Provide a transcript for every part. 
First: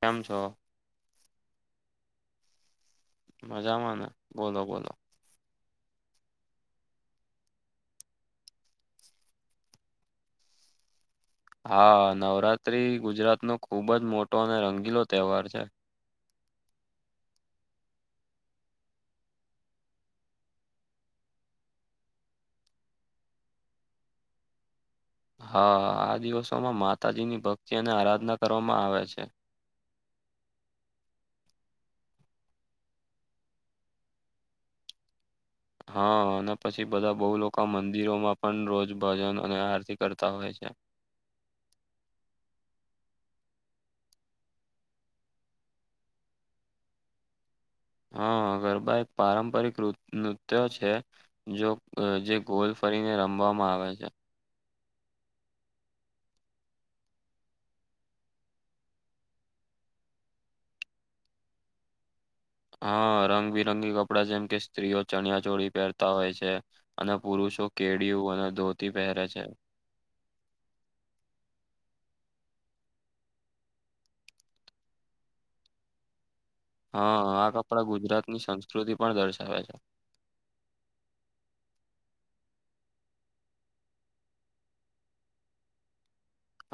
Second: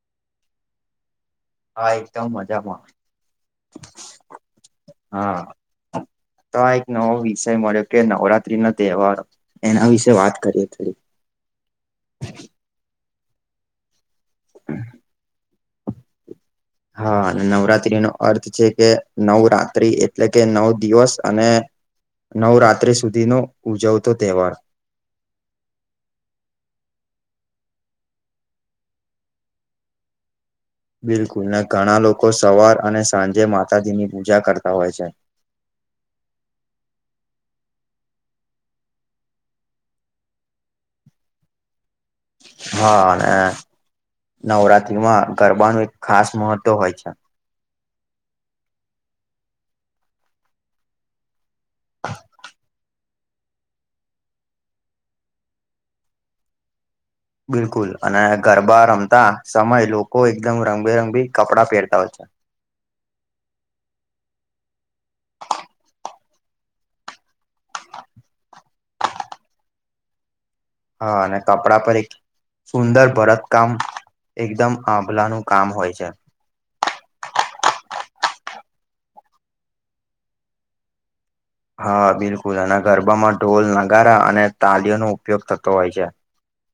કેમ છો હા એકદમ મજામાં. મજામાંને બોલો બોલો હા તો આ એક નવો વિષય મળ્યો કે નવરાત્રી નો તહેવારો એના વિશે વાત કરીએ થોડી હા નવરાત્રી ગુજરાત નો ખુબ જ મોટો અને રંગીલો તહેવાર છે. હા નવરાત્રી નો અર્થ છે કે નવરાત્રી એટલે કે નવ દિવસ અને નવરાત્રી સુધીનો ઉજવતો તહેવાર હા આ દિવસોમાં માતાજીની ભક્તિ અને આરાધના કરવામાં આવે છે. બિલકુલ ને ઘણા લોકો સવાર અને સાંજે માતાજીની પૂજા કરતા હોય છે. હા અને પછી બધા બહુ લોકો મંદિરોમાં પણ રોજ ભજન અને આરતી કરતા હોય છે. હા અને નવરાત્રીમાં ગરબાનું એક ખાસ મહત્ત્વ હોય છે. હા ગરબા એક પારંપરિક નૃત્ય છે. જો જે ગોલ ફરીને રમવામાં આવે છે. બિલકુલ અને ગરબા રમતા સમય લોકો એકદમ રંગબેરંગબી કપડાં પહેરતા હોય છે. હા રંગબિરંગી કપડા જેમ કે સ્ત્રીઓ ચણિયા ચોળી પહેરતા હોય છે અને પુરુષ તો કેળીયુ અને ધોતી પહેરે છે. હા અને કપડા પર એક સુંદર ભરત કામ એકદમ આંભલાનું કામ હોય છે. હા આ કપડા ગુજરાત ની સંસ્કૃતિ પણ દર્શાવે છે. હા બિલકુલ એના ગરબામાં ઢોલ નગારા અને તાલીઓનોઉપયોગ થતો હોય છે.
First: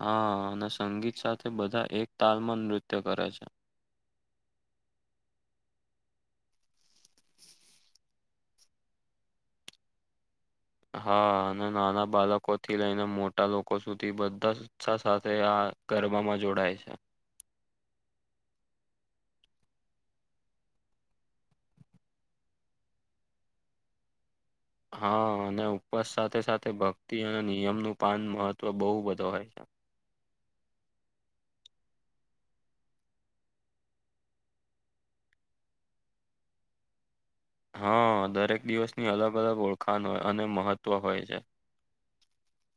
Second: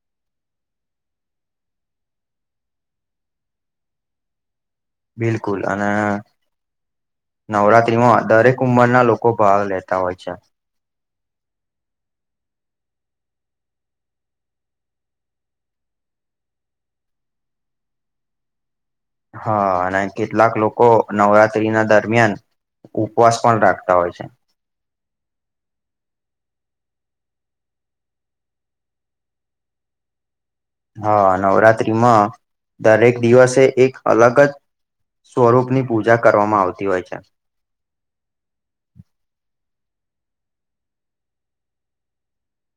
હા અને સંગીત સાથે બધા એક તાલમાં નૃત્ય કરે છે. બિલકુલ અને નવરાત્રીમાં દરેક ઉંમરના લોકો ભાગ લેતા હોય છે. હા અને નાના બાળકો થી લઈને મોટા લોકો સુધી બધા ઉત્સાહ સાથે આ ગરબામાં જોડાય છે. હા અને કેટલાક લોકો નવરાત્રીના દરમિયાન ઉપવાસ પણ રાખતા હોય છે. હા અને ઉપવાસ સાથે સાથે ભક્તિ અને નિયમ નું પાન મહત્વ બહુ બધો હોય છે. હા નવરાત્રીમાં દરેક દિવસે એક અલગ જ સ્વરૂપ ની પૂજા કરવામાં આવતી હોય છે. હા દરેક દિવસની અલગ અલગ ઓળખાણ હોય અને મહત્ત્વ હોય છે.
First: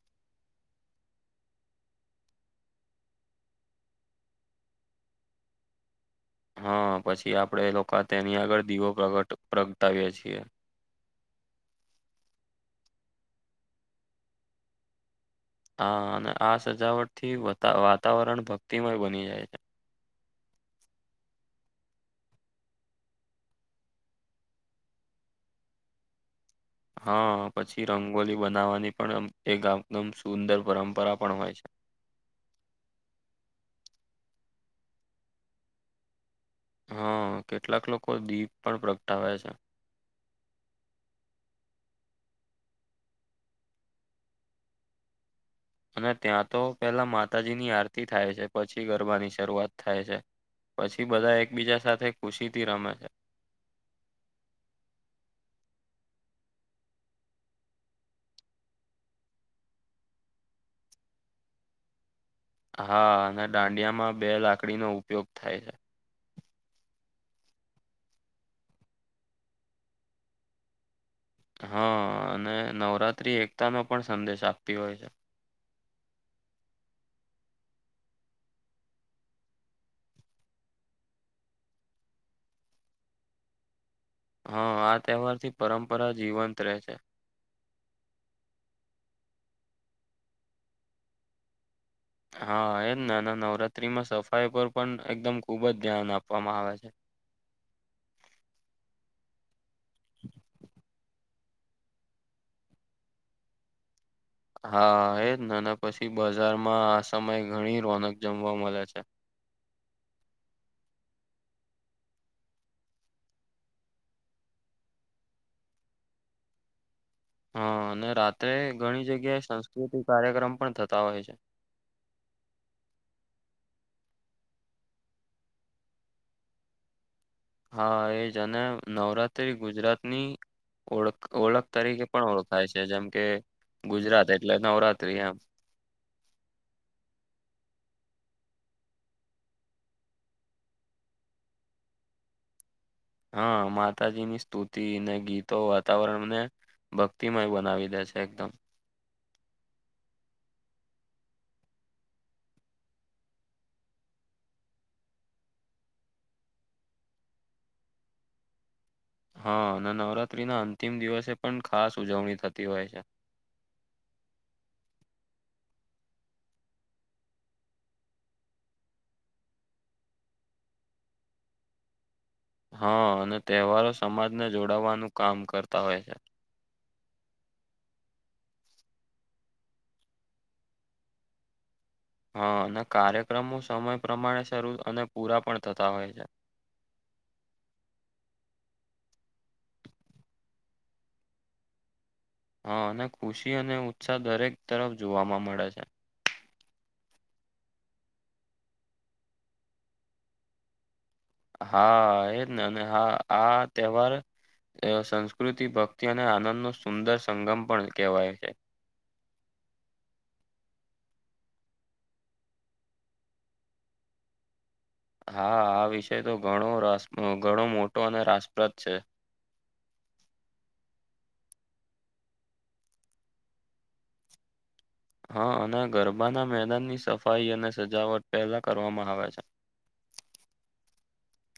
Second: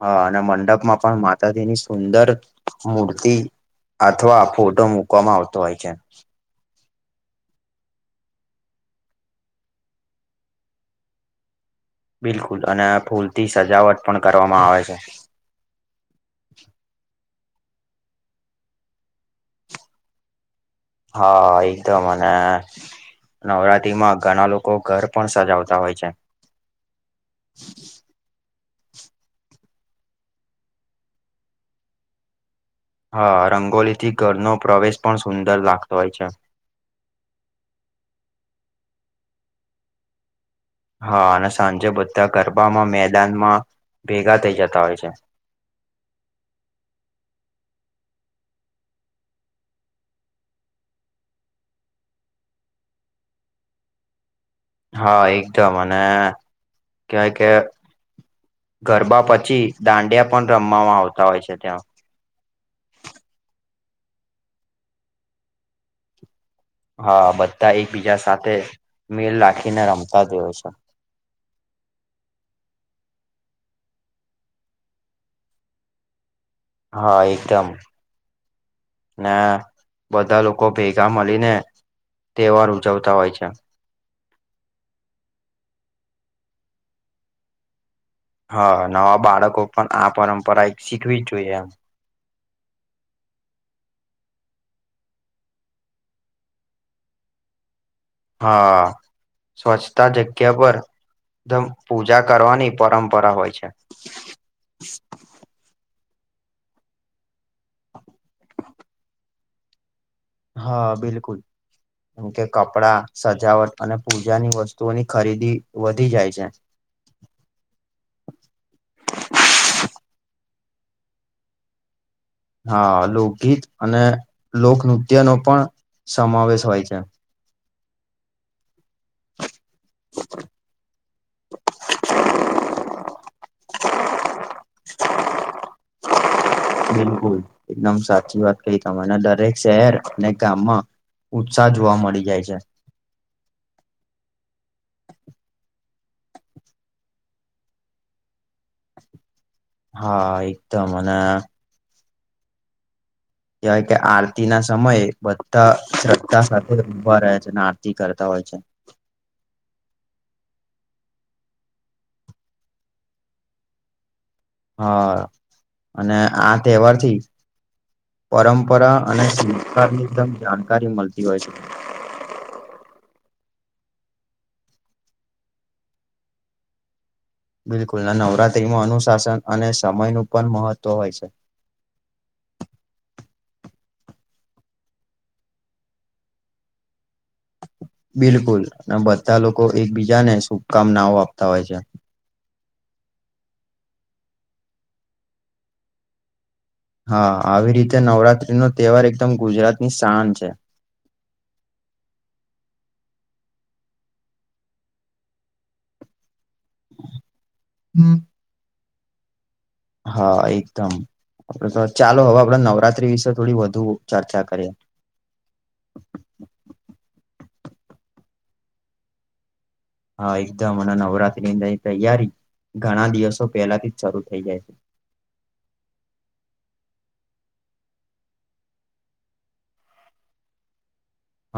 હા અને મંડપમાં પણ માતાજીની સુંદર મૂર્તિ અથવા ફોટો મૂકવામાં આવતો હોય છે. હા પછી આપડે લોકો તેની આગળ દીવો પ્રગટ પ્રગટાવીએ છીએ. બિલકુલ અને ફૂલ થી સજાવટ પણ કરવામાં આવે છે. હા અને આ સજાવટ થી વાતાવરણ ભક્તિમય બની જાય છે. હા એ તો મને નવરાત્રી માં ઘણા લોકો ઘર પણ સજાવતા હોય છે. હા પછી રંગોલી બનાવવાની પણ એકમદમ સુંદર પરંપરા પણ હોય છે. હા રંગોલી થી ઘરનો પ્રવેશ પણ સુંદર લાગતો હોય છે. હ, કેટલાક લોકો દીપ પણ પ્રગટાવે છે. હા અને સાંજે બધા ગરબામાં મેદાનમાં ભેગા થઇ જતા હોય છે. અને ત્યાં તો પહેલા માતાજીની આરતી થાય છે, પછી ગરબાની સરૂઆત થાય છે. પછી બધા એકબીજા સાથે ખુશી થી રમે છે. હા, એકદમ અને કેય કે ગરબા પછી દાંડિયા પણ રમવામાં આવતા હોય છે ત્યાં. હા અને ડાંડિયામાં બે લાકડીનો ઉપયોગ થાય છે. હા બધા એકબીજા સાથે મેલ લાખીને રમતા જોય છે. હ અને નવરાત્રી એકતા નો પણ સંદેશ આપતી હોય છે. હા એકદમ. ને બધા લોકો ભેગા મલીને તહેવાર ઉજવતા હોય છે. હ, આ તહેવાર થી પરંપરા જીવંત રહે છે. હ, નવા બાળકો પણ આ પરંપરા એક શીખવી જ જોઈએ એમ. હા એને ને નવરાત્રીમાં સફાઈ પર પણ એકદમ ખુબ જ ધ્યાન આપવામાં આવે છે. હા, સ્વચ્છતા જગ્યા પર દમ પૂજા કરવાની પરંપરા હોય છે. હા એજ નેને પછી બજારમાં આ સમય ઘણી રોનક જમવા મલે છે. હા, બિલકુલ કે કપડા સજાવટ અને પૂજાની વસ્તુઓની ખરીદી વધી જાય છે. હં ને રાતે ઘણી જગ્યાએ સંસ્કૃતિક કાર્યક્રમ પણ થતા હોય છે. હા, લોકગીત અને લોક નૃત્ય નો પણ સમાવેશ હોય છે. હા એજ અને નવરાત તે ગુજરાતની ઓળખ ઓળખ તરીકે પણ ઓળખાય છે, જેમ કે ગુજરાત એટલે નવરાત્રી એમ બિલકુલ એકદમ સાચી વાત કહી તમને, દરેક શહેર અને ગામમાં ઉત્સાહ જોવા મળી જાય છે. હ, માતાજી ની સ્તુતિ ને ગીતો વાતાવરણને ભક્તિમય બનાવી દે છે એકદમ. હા એકદમ અને હેવાય કે, આરતી ના સમયે બધા શ્રદ્ધા સાથે ભા રહે છે અને આરતી કરતા હોય છે. હ ને નવરાત્રી ના અંતિમ દિવસે પણ ખાસ ઉજવણી થતી હોય છે. હા અને આ તહેવારથી પરંપરા અને સંસ્કાર [inaudible] જાણકારી મલતી હોય છે. હ અને તહેવારો સમાજને જોડાવાનું કામ કરતા હોય છે. બિલકુલ ને નવરાત્રીમાં અનુશાસન અને સમય નું પણ મહત્વ હોય સે. હ અને કાર્યક્રમો સમય પ્રમાણે શરૂ અને પૂરા પણ થતા હોય છે. બિલકુલ ને બધા લોકો એકબીજાને શુભકામનાઓ આપતા હોય છે. હ અને ખુશી અને ઉત્સાહ દરેક તરફ જોવાવામાં મળે છે. હા આવી રીતે નવરાત્રી નો તહેવાર એકદમ ગુજરાત ની સાન છે. હા એ જ ને અને હા આ તહેવાર એ સંસ્કૃતિ ભક્તિ અને આનંદ નો સુંદર સંગમ પણ હમ્મ. કેવાય છે. હા એકદમ, આપડે તો ચાલો હવે આપડે નવરાત્રી વિશે થોડી વધુ ચર્ચા કરીએ. હા, આ વિષય તો ઘણો રસ ઘણો મોટો અને રાસપ્રદ છે. હા એકદમ અને નવરાત્રી દની તૈયારી ઘણા દિવસો પહેલા થી જ સરૂ થઇ જાય છે. હ અને ગરબાના મેદાનની સફાઈ અને સજાવટ પહેલા કરવામાં આવે છે. હ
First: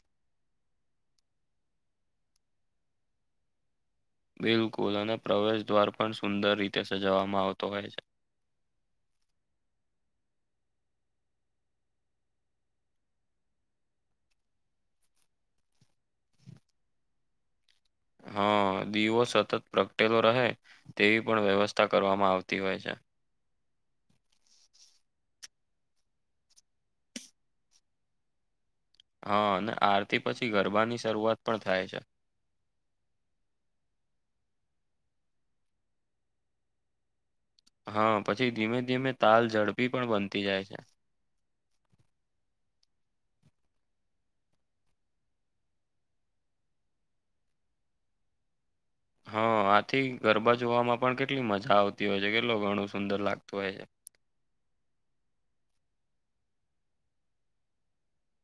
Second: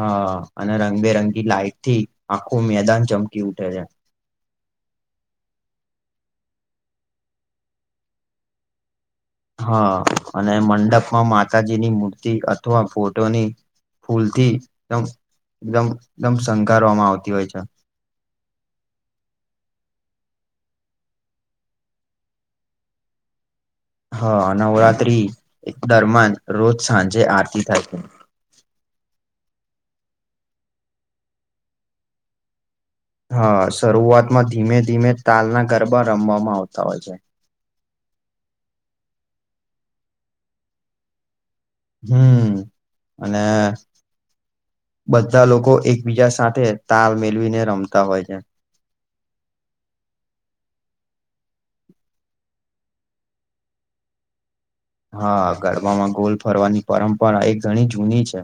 અને રંગબેરંગી લાઈટ થી આખું મેદાન ચમકી ઉઠે છે. બિલકુલ અને પ્રવેશ દ્વાર પણ સુંદર રીતે સજાવવામાં આવતો હોય છે. હ અને મંડપમાં માતાજીની મૂર્તિ અથવા ફોટોની ફૂલ થી એદમ દમ દમ સંકારવામાં આવતી હોય છે. હા દીવો સતત પ્રગટેલો રહે તેવી પણ વ્યવસ્થા કરવામાં આવતી હોય છે. હ નવરાત્રી દરમિયાન રોજ સાંજે આરતી થાય છે. હા અને આરતી પછી ગરબાની શરૂઆત પણ થાય છે. હા શરૂઆતમાં ધીમે ધીમે તાલના ગરબા રમવામાં આવતા હોય છે. હા પછી ધીમે ધીમે તાલ ઝડપી પણ બનતી જાય છે. હમ્મ અને બધા લોકો એકબીજા સાથે તાલ મેળવીને રમતા હોય છે. હા આથી ગરબા જોવામાં પણ કેટલી મજા આવતી હોય છે કેટલું ઘણું સુંદર લાગતું હોય છે. હા ગરબામાં ગોલ ફરવાની પરંપરા એક ઘણી જૂની છે.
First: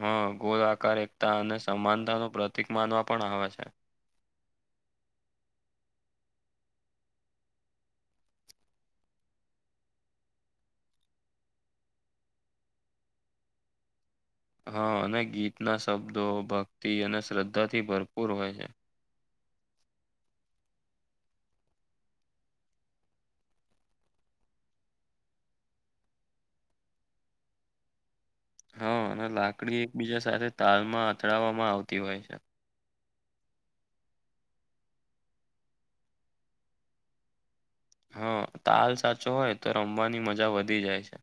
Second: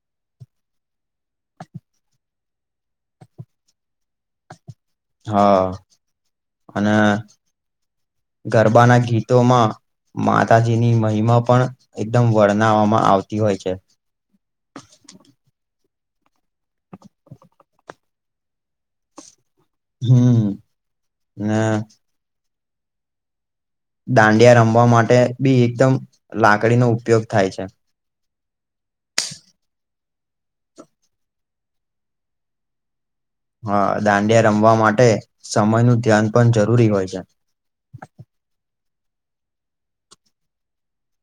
હા ગોલ આકાર એકતા અને સમાનતા નો પ્રતિક માનવા પણ આવે છે. હા અને ગરબાના ગીતોમાં માતાજીની મહિમા પણ એકદમ વર્ણવામાં આવતી હોય છે. હા અને ગીતના શબ્દો ભક્તિ અને શ્રદ્ધાથી ભરપૂર હોય છે. હમ્મ ને દાંડિયા રમવા માટે બી એકદમ લાકડીનો ઉપયોગ થાય છે. હા અને લાકડી એકબીજા સાથે તાલમાં અથડાવવામાં આવતી હોય છે. હા દાંડિયા રમવા માટે સમય નું ધ્યાન પણ જરૂરી હોય છે. હા તાલ સાચવો હોય તો રમવાની મજા વધી જાય છે.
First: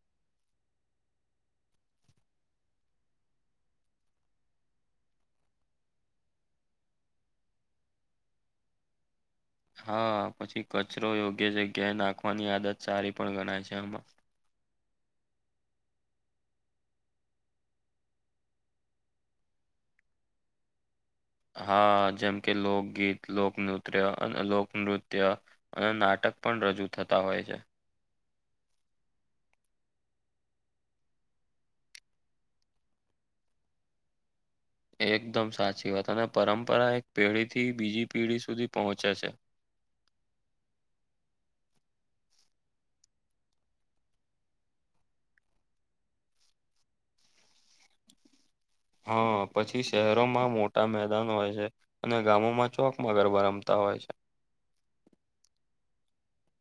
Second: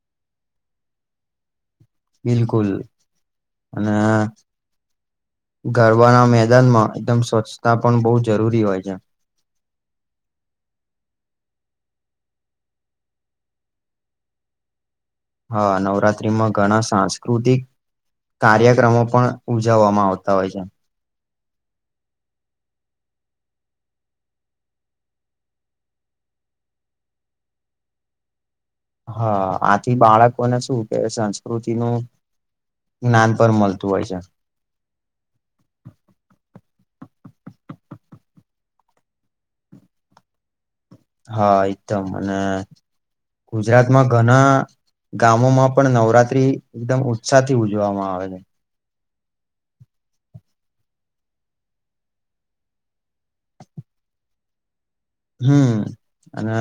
બિલકુલ અને ગરબાના મેદાનમાં એકદમ સ્વચ્છતા પણ બહુ જરૂરી હોય છે. હા પછી કચરો યોગ્ય જગ્યા નાખવાની આદત સારી પણ ગણાય છે આમાં હા નવરાત્રીમાં ઘણા સાંસ્કૃતિક કાર્યક્રમો પણ ઉજવવામાં આવતા હોય છે. હા જેમ કે લોકગીત લોકનૃત્ય અને લોકનૃત્ય અને નાટક પણ રજૂ થતા હોય છે. હા આથી બાળકોને શું કે સંસ્કૃતિનું જ્ઞાન પર મળતું હોય છે. એકદમ સાચી વાત અને પરંપરા એક પેઢી થી બીજી પેઢી સુધી પહોંચે છે. હા એકદમ અને ગુજરાતમાં ઘણા ગામો માં પણ નવરાત્રી એકદમ ઉત્સાહ થી ઉજવામાં આવે છે. હા પછી શહેરોમાં મોટા મેદાન હોય છે. અને ગામોમાં ચોકમાં ગરબા રમતા હોય છે. હમ્મ અને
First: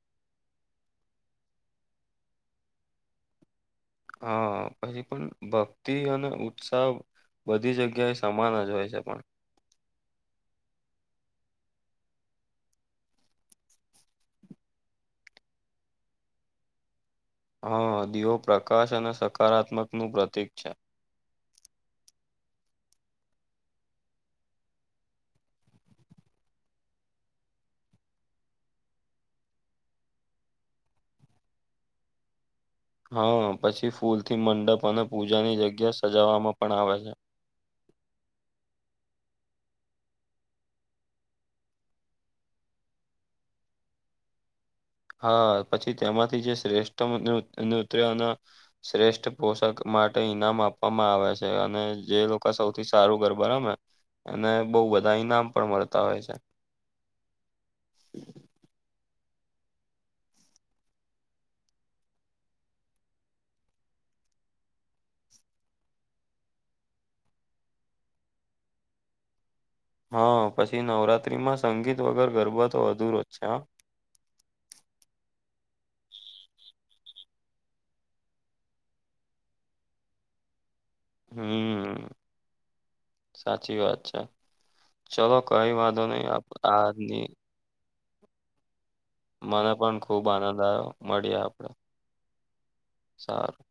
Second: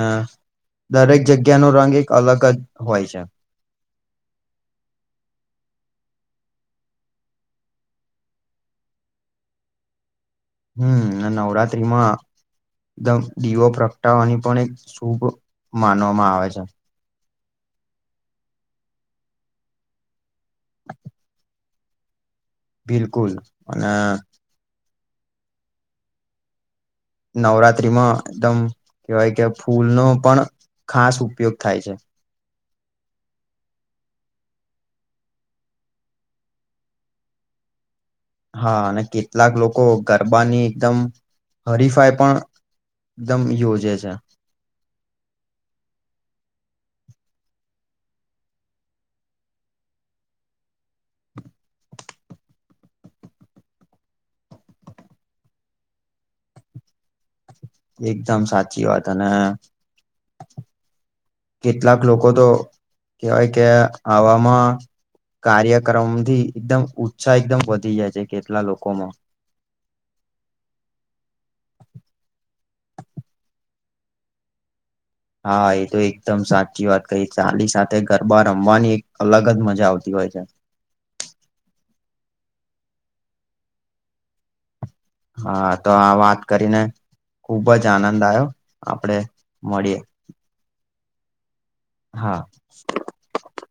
દરેક જગ્યાનો રંગ એક અલગ જ હોય છે. હા પછી પણ ભક્તિ અને ઉત્સાહ બધી જગ્યા એ સમાન જ હોય છે પણ હમ્મ ને નવરાત્રીમાં [unintelligible] દીવો પ્રગટાવાની પણ એક શુભ માનવામાં આવે છે. હા દીવો પ્રકાશ અને સકારાત્મક નું પ્રતીક છે. બિલકુલ અને નવરાત્રીમાં એકદમ કહેવાય કે ફૂલનો પણ ખાસ ઉપયોગ થાય છે. હા પછી ફૂલ થી મંડપ અને પૂજાની જગ્યા સજાવામાં પણ આવે છે. હા અને કેટલાક લોકો ગરબાની એકદમ હરીફાઈ પણ એકદમ યોજે છે. હા પછી તેમાંથી જે શ્રેષ્ઠ નૂત્ય નૃત્યના શ્રેષ્ઠ પોષાક માટે ઈનામ આપવામાં આવે છે અને જે લોકો સૌથી સારું ગરબા રમે અને બહુ બધા ઈનામ પણ મળતા હોય છે. એકદમ સાચી વાત અને કેટલાક લોકો તો કેવાય કે આવામાં કાર્યક્રમથી એકદમ ઉત્સાહ એકદમ વધી જાય છે કેટલા લોકોનો. હા પછી નવરાત્રીમાં સંગીત વગર ગરબા તો અધુરો જ છે હા હા એ તો એકદમ સાચી વાત કહી ચાલી સાથે ગરબા રમવાની એક અલગ જ મજા આવતી હોય છે. હમ સાચી વાત છે. ચાલલો કઈ હા તો વાંધો આ નહી વાત કરીને આની ખુબ જ આનંદ આવ્યો આપડે મને પણ મળીએ ખુબ આનંદ આવ્યો મળી આપડે હા. સારું.